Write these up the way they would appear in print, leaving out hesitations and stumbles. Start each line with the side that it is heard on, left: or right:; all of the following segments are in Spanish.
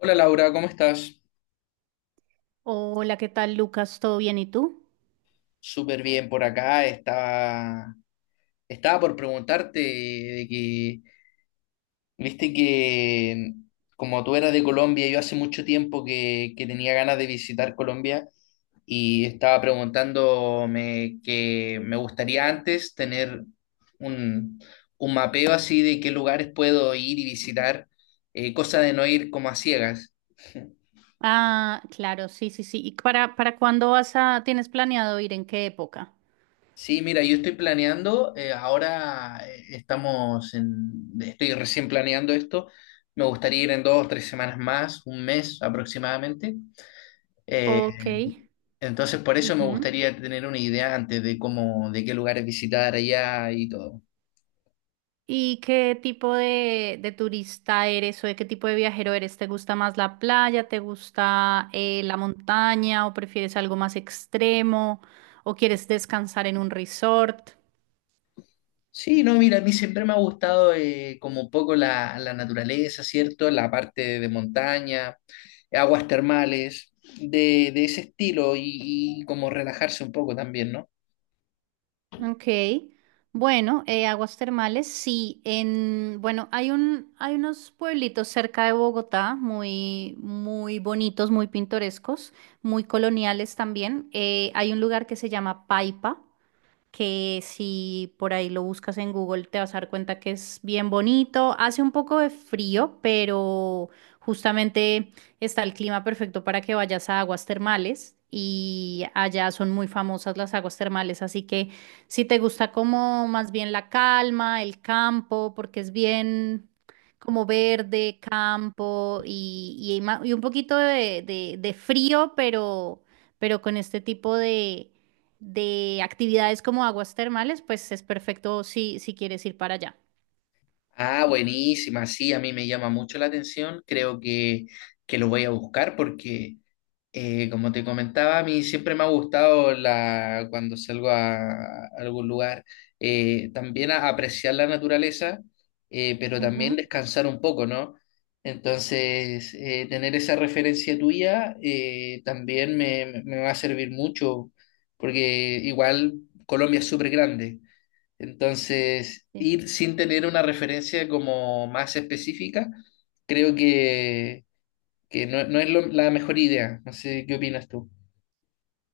left: Hola Laura, ¿cómo estás?
right: Hola, ¿qué tal, Lucas? ¿Todo bien? ¿Y tú?
left: Súper bien por acá. Estaba por preguntarte de que, viste que como tú eras de Colombia, yo hace mucho tiempo que tenía ganas de visitar Colombia y estaba preguntándome que me gustaría antes tener un, un mapeo así de qué lugares puedo ir y visitar, cosa de no ir como a ciegas.
right: Ah, claro, sí, sí, sí. ¿Y para cuándo vas a, tienes planeado ir? ¿En qué época?
left: Sí, mira, yo estoy planeando, ahora, estoy recién planeando esto. Me gustaría ir en dos, 3 semanas más, un mes aproximadamente. Eh,
right: Ok.
left: entonces, por eso me
right: Ujú.
left: gustaría tener una idea antes de cómo, de qué lugares visitar allá y todo.
right: ¿Y qué tipo de turista eres o de qué tipo de viajero eres? ¿Te gusta más la playa? ¿Te gusta la montaña? ¿O prefieres algo más extremo? ¿O quieres descansar en un resort?
left: Sí, no, mira, a mí siempre me ha gustado, como un poco la naturaleza, ¿cierto? La parte de montaña, aguas termales, de ese estilo y, como relajarse un poco también, ¿no?
right: Ok, bueno, aguas termales, sí, en, bueno, hay un, hay unos pueblitos cerca de Bogotá muy, muy bonitos, muy pintorescos, muy coloniales también. Hay un lugar que se llama Paipa que si por ahí lo buscas en Google te vas a dar cuenta que es bien bonito. Hace un poco de frío, pero justamente está el clima perfecto para que vayas a aguas termales y allá son muy famosas las aguas termales, así que si te gusta como más bien la calma, el campo, porque es bien como verde, campo y, y un poquito de, de frío, pero con este tipo de actividades como aguas termales, pues es perfecto si, si quieres ir para allá.
left: Ah, buenísima, sí, a mí me llama mucho la atención. Creo que lo voy a buscar porque, como te comentaba, a mí siempre me ha gustado la, cuando salgo a algún lugar, también apreciar la naturaleza, pero también
right: Ujú.
left: descansar un poco, ¿no? Entonces, tener esa referencia tuya, también me va a servir mucho, porque igual Colombia es súper grande. Entonces,
right: Sí,
left: ir sin tener una referencia como más específica, creo que no es la mejor idea. No sé qué opinas tú.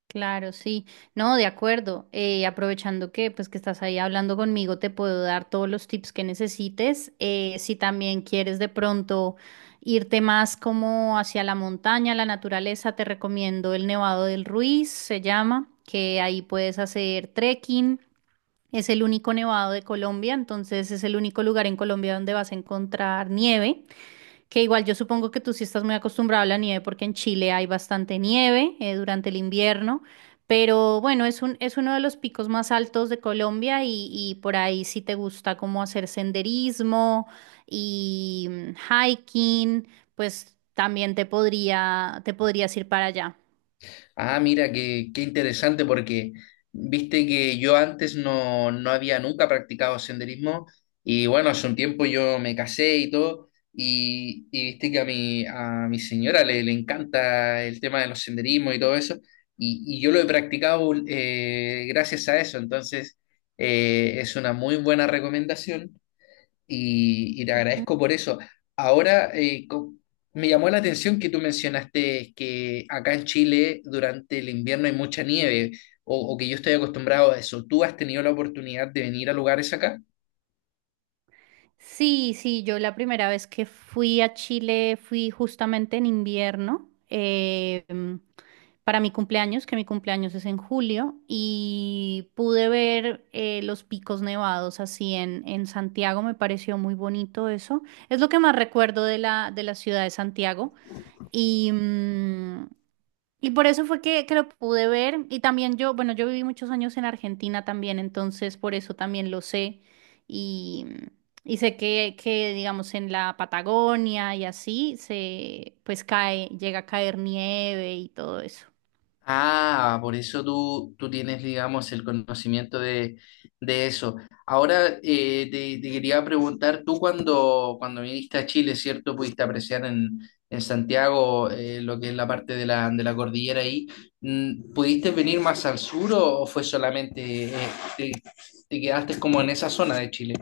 right: claro, sí. No, de acuerdo. Aprovechando que pues que estás ahí hablando conmigo, te puedo dar todos los tips que necesites. Si también quieres de pronto irte más como hacia la montaña, la naturaleza, te recomiendo el Nevado del Ruiz, se llama, que ahí puedes hacer trekking. Es el único nevado de Colombia, entonces es el único lugar en Colombia donde vas a encontrar nieve. Que igual yo supongo que tú sí estás muy acostumbrado a la nieve porque en Chile hay bastante nieve durante el invierno, pero bueno, es un, es uno de los picos más altos de Colombia y por ahí sí te gusta como hacer senderismo y hiking, pues también te podría, te podrías ir para allá.
left: Ah, mira, qué interesante porque viste que yo antes no había nunca practicado senderismo. Y bueno, hace un tiempo yo me casé y todo, y viste que a mi señora le encanta el tema de los senderismos y todo eso, y yo lo he practicado, gracias a eso. Entonces, es una muy buena recomendación, y te agradezco por eso. Ahora, me llamó la atención que tú mencionaste que acá en Chile durante el invierno hay mucha nieve, o que yo estoy acostumbrado a eso. ¿Tú has tenido la oportunidad de venir a lugares acá?
right: Sí, sí, yo la primera vez que fui a Chile fui justamente en invierno, para mi cumpleaños, que mi cumpleaños es en julio, y pude ver los picos nevados así en Santiago, me pareció muy bonito eso. Es lo que más recuerdo de la ciudad de Santiago. Y, y por eso fue que lo pude ver. Y también yo, bueno, yo viví muchos años en Argentina también, entonces por eso también lo sé. Y, y sé que, digamos, en la Patagonia y así se, pues cae, llega a caer nieve y todo eso.
left: Ah, por eso tú tienes, digamos, el conocimiento de eso. Ahora, te quería preguntar, tú cuando viniste a Chile, ¿cierto? Pudiste apreciar en Santiago, lo que es la parte de la cordillera ahí. ¿Pudiste venir más al sur, o fue solamente, te, te quedaste como en esa zona de Chile?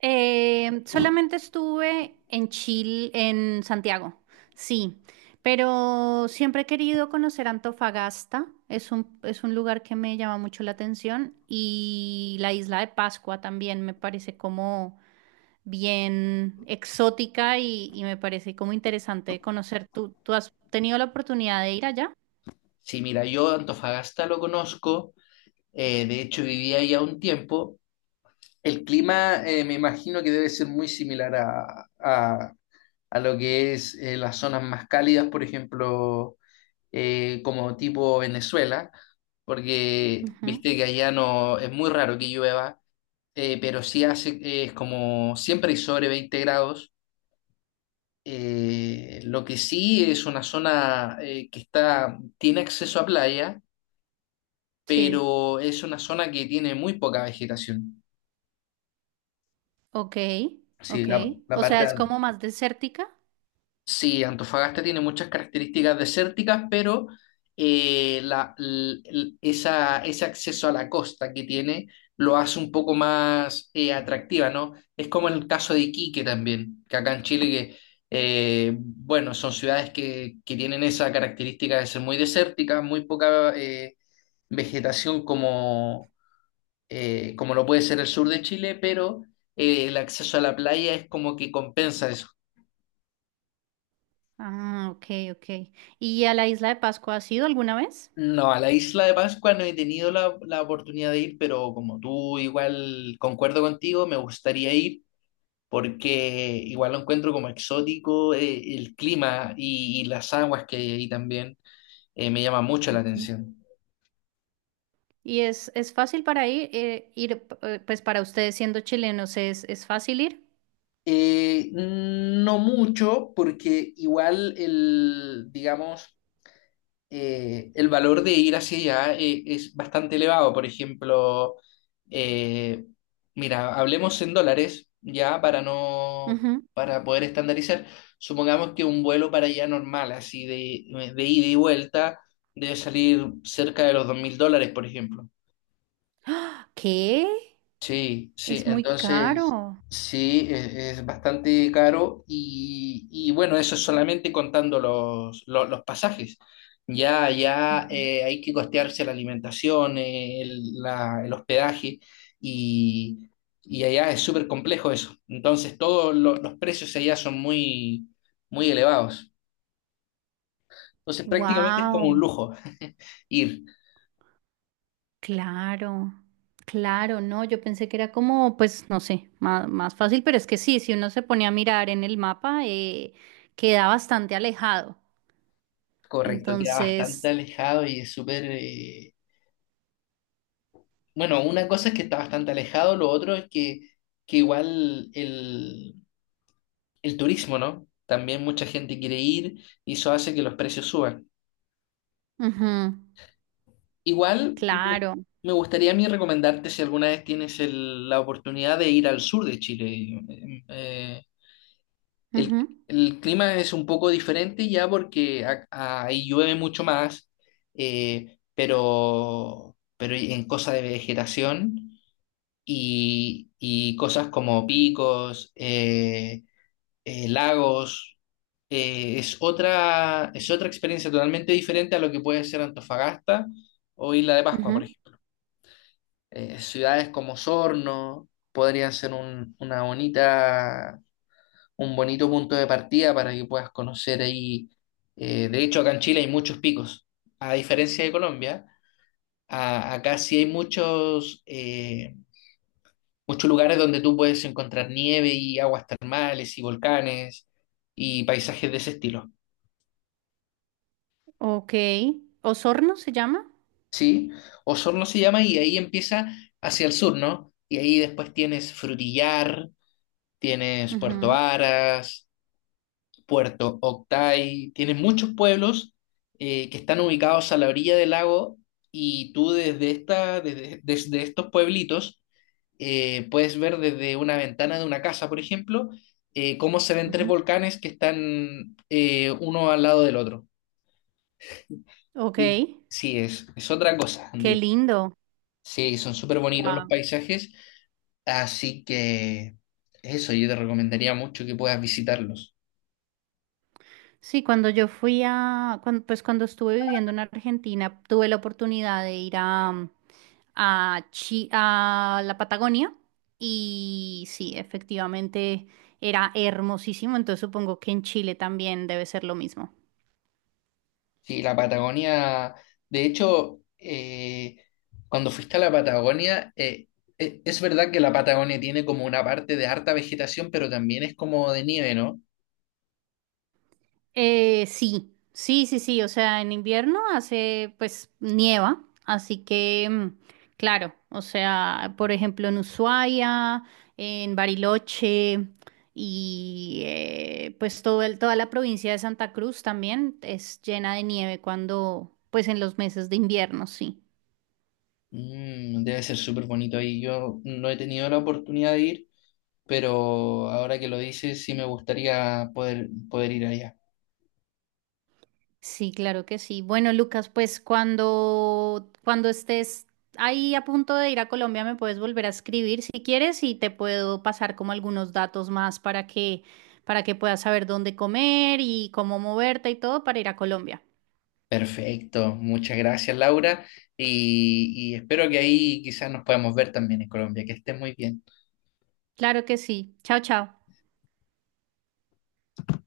right: Solamente estuve en Chile, en Santiago, sí, pero siempre he querido conocer Antofagasta, es un lugar que me llama mucho la atención y la isla de Pascua también me parece como bien exótica y me parece como interesante conocer. ¿Tú, tú has tenido la oportunidad de ir allá?
left: Sí, mira, yo Antofagasta lo conozco, de hecho viví ahí a un tiempo. El clima, me imagino que debe ser muy similar a lo que es, las zonas más cálidas, por ejemplo, como tipo Venezuela, porque
right: Ujú.
left: viste que allá no es muy raro que llueva, pero sí hace, es como siempre hay sobre 20 grados. Lo que sí es una zona, que está, tiene acceso a playa,
right: Sí,
left: pero es una zona que tiene muy poca vegetación.
right: ok,
left: Sí,
right: ok.
left: la
right: O sea,
left: parte
right: es como más desértica.
left: sí, Antofagasta tiene muchas características desérticas, pero ese acceso a la costa que tiene lo hace un poco más, atractiva, ¿no? Es como el caso de Iquique también, que acá en Chile, bueno, son ciudades que tienen esa característica de ser muy desérticas, muy poca, vegetación, como, como lo puede ser el sur de Chile, pero el acceso a la playa es como que compensa eso.
right: Ah, ok, ok. ¿Y a la isla de Pascua has ido alguna vez?
left: No, a la isla de Pascua no he tenido la oportunidad de ir, pero como tú igual concuerdo contigo, me gustaría ir porque igual lo encuentro como exótico, el clima y, las aguas que hay ahí también, me llama mucho la
right: Ujú.
left: atención.
right: ¿Y es fácil para ir, ir, pues para ustedes siendo chilenos, es fácil ir?
left: No mucho, porque igual el, digamos, el valor de ir hacia allá, es bastante elevado. Por ejemplo, eh, mira, hablemos en dólares ya para no,
right: Ujú.
left: para poder estandarizar. Supongamos que un vuelo para allá normal, así de ida y vuelta, debe salir cerca de los $2.000, por ejemplo.
right: ¿Qué?
left: Sí, sí,
right: Es muy
left: entonces
right: caro.
left: sí, es bastante caro. Y, bueno, eso es solamente contando los pasajes. Ya, ya, hay que costearse la alimentación, el, el hospedaje, y, allá es súper complejo eso. Entonces todos los precios allá son muy, muy elevados. Entonces prácticamente es como un
right: Wow,
left: lujo ir.
right: claro, claro, no, yo pensé que era como, pues, no sé, más, más fácil, pero es que sí, si uno se ponía a mirar en el mapa, queda bastante alejado.
left: Correcto, queda bastante
right: Entonces,
left: alejado y es súper. Bueno, una cosa es que está bastante alejado, lo otro es que igual el turismo, ¿no? También mucha gente quiere ir y eso hace que los precios suban.
right: ujú,
left: Igual
right: claro.
left: me gustaría a mí recomendarte si alguna vez tienes la oportunidad de ir al sur de Chile. El,
right: Ujú,
left: el clima es un poco diferente ya porque ahí llueve mucho más, pero en cosa de vegetación. Y, cosas como picos, lagos. Es otra, es otra experiencia totalmente diferente a lo que puede ser Antofagasta o Isla de Pascua,
right: ujú.
left: por ejemplo. Ciudades como Sorno podrían ser un bonito punto de partida para que puedas conocer ahí. De hecho, acá en Chile hay muchos picos. A diferencia de Colombia, acá sí hay muchos, muchos lugares donde tú puedes encontrar nieve y aguas termales y volcanes y paisajes de ese estilo,
right: Ok. ¿Osorno se llama?
left: ¿sí? Osorno se llama y ahí empieza hacia el sur, ¿no? Y ahí después tienes Frutillar, tienes Puerto
right: Ujú,
left: Aras, Puerto Octay, tienes muchos pueblos, que están ubicados a la orilla del lago, y tú desde esta, desde estos pueblitos, puedes ver desde una ventana de una casa, por ejemplo, cómo se ven tres
right: ujú.
left: volcanes que están, uno al lado del otro.
right: Ok.
left: Sí, sí, es otra cosa,
right: Qué
left: digo.
right: lindo.
left: Sí, son súper bonitos los
right: Wow.
left: paisajes, así que eso yo te recomendaría mucho que puedas visitarlos.
right: Sí, cuando yo fui a, pues cuando estuve viviendo en Argentina, tuve la oportunidad de ir a, a, a la Patagonia y sí, efectivamente era hermosísimo, entonces supongo que en Chile también debe ser lo mismo.
left: Sí, la Patagonia, de hecho, cuando fuiste a la Patagonia, es verdad que la Patagonia tiene como una parte de harta vegetación, pero también es como de nieve, ¿no?
right: Sí, sí, sí, sí, o sea, en invierno hace, pues, nieva, así que, claro, o sea, por ejemplo, en Ushuaia, en Bariloche y pues toda la provincia de Santa Cruz también es llena de nieve cuando, pues, en los meses de invierno, sí.
left: Debe ser súper bonito ahí. Yo no he tenido la oportunidad de ir, pero ahora que lo dices, sí me gustaría poder ir allá.
right: Sí, claro que sí. Bueno, Lucas, pues cuando, cuando estés ahí a punto de ir a Colombia, me puedes volver a escribir si quieres y te puedo pasar como algunos datos más para que puedas saber dónde comer y cómo moverte y todo para ir a Colombia.
left: Perfecto, muchas gracias Laura, y espero que ahí quizás nos podamos ver también en Colombia. Que estés muy bien.
right: Claro que sí. Chao, chao.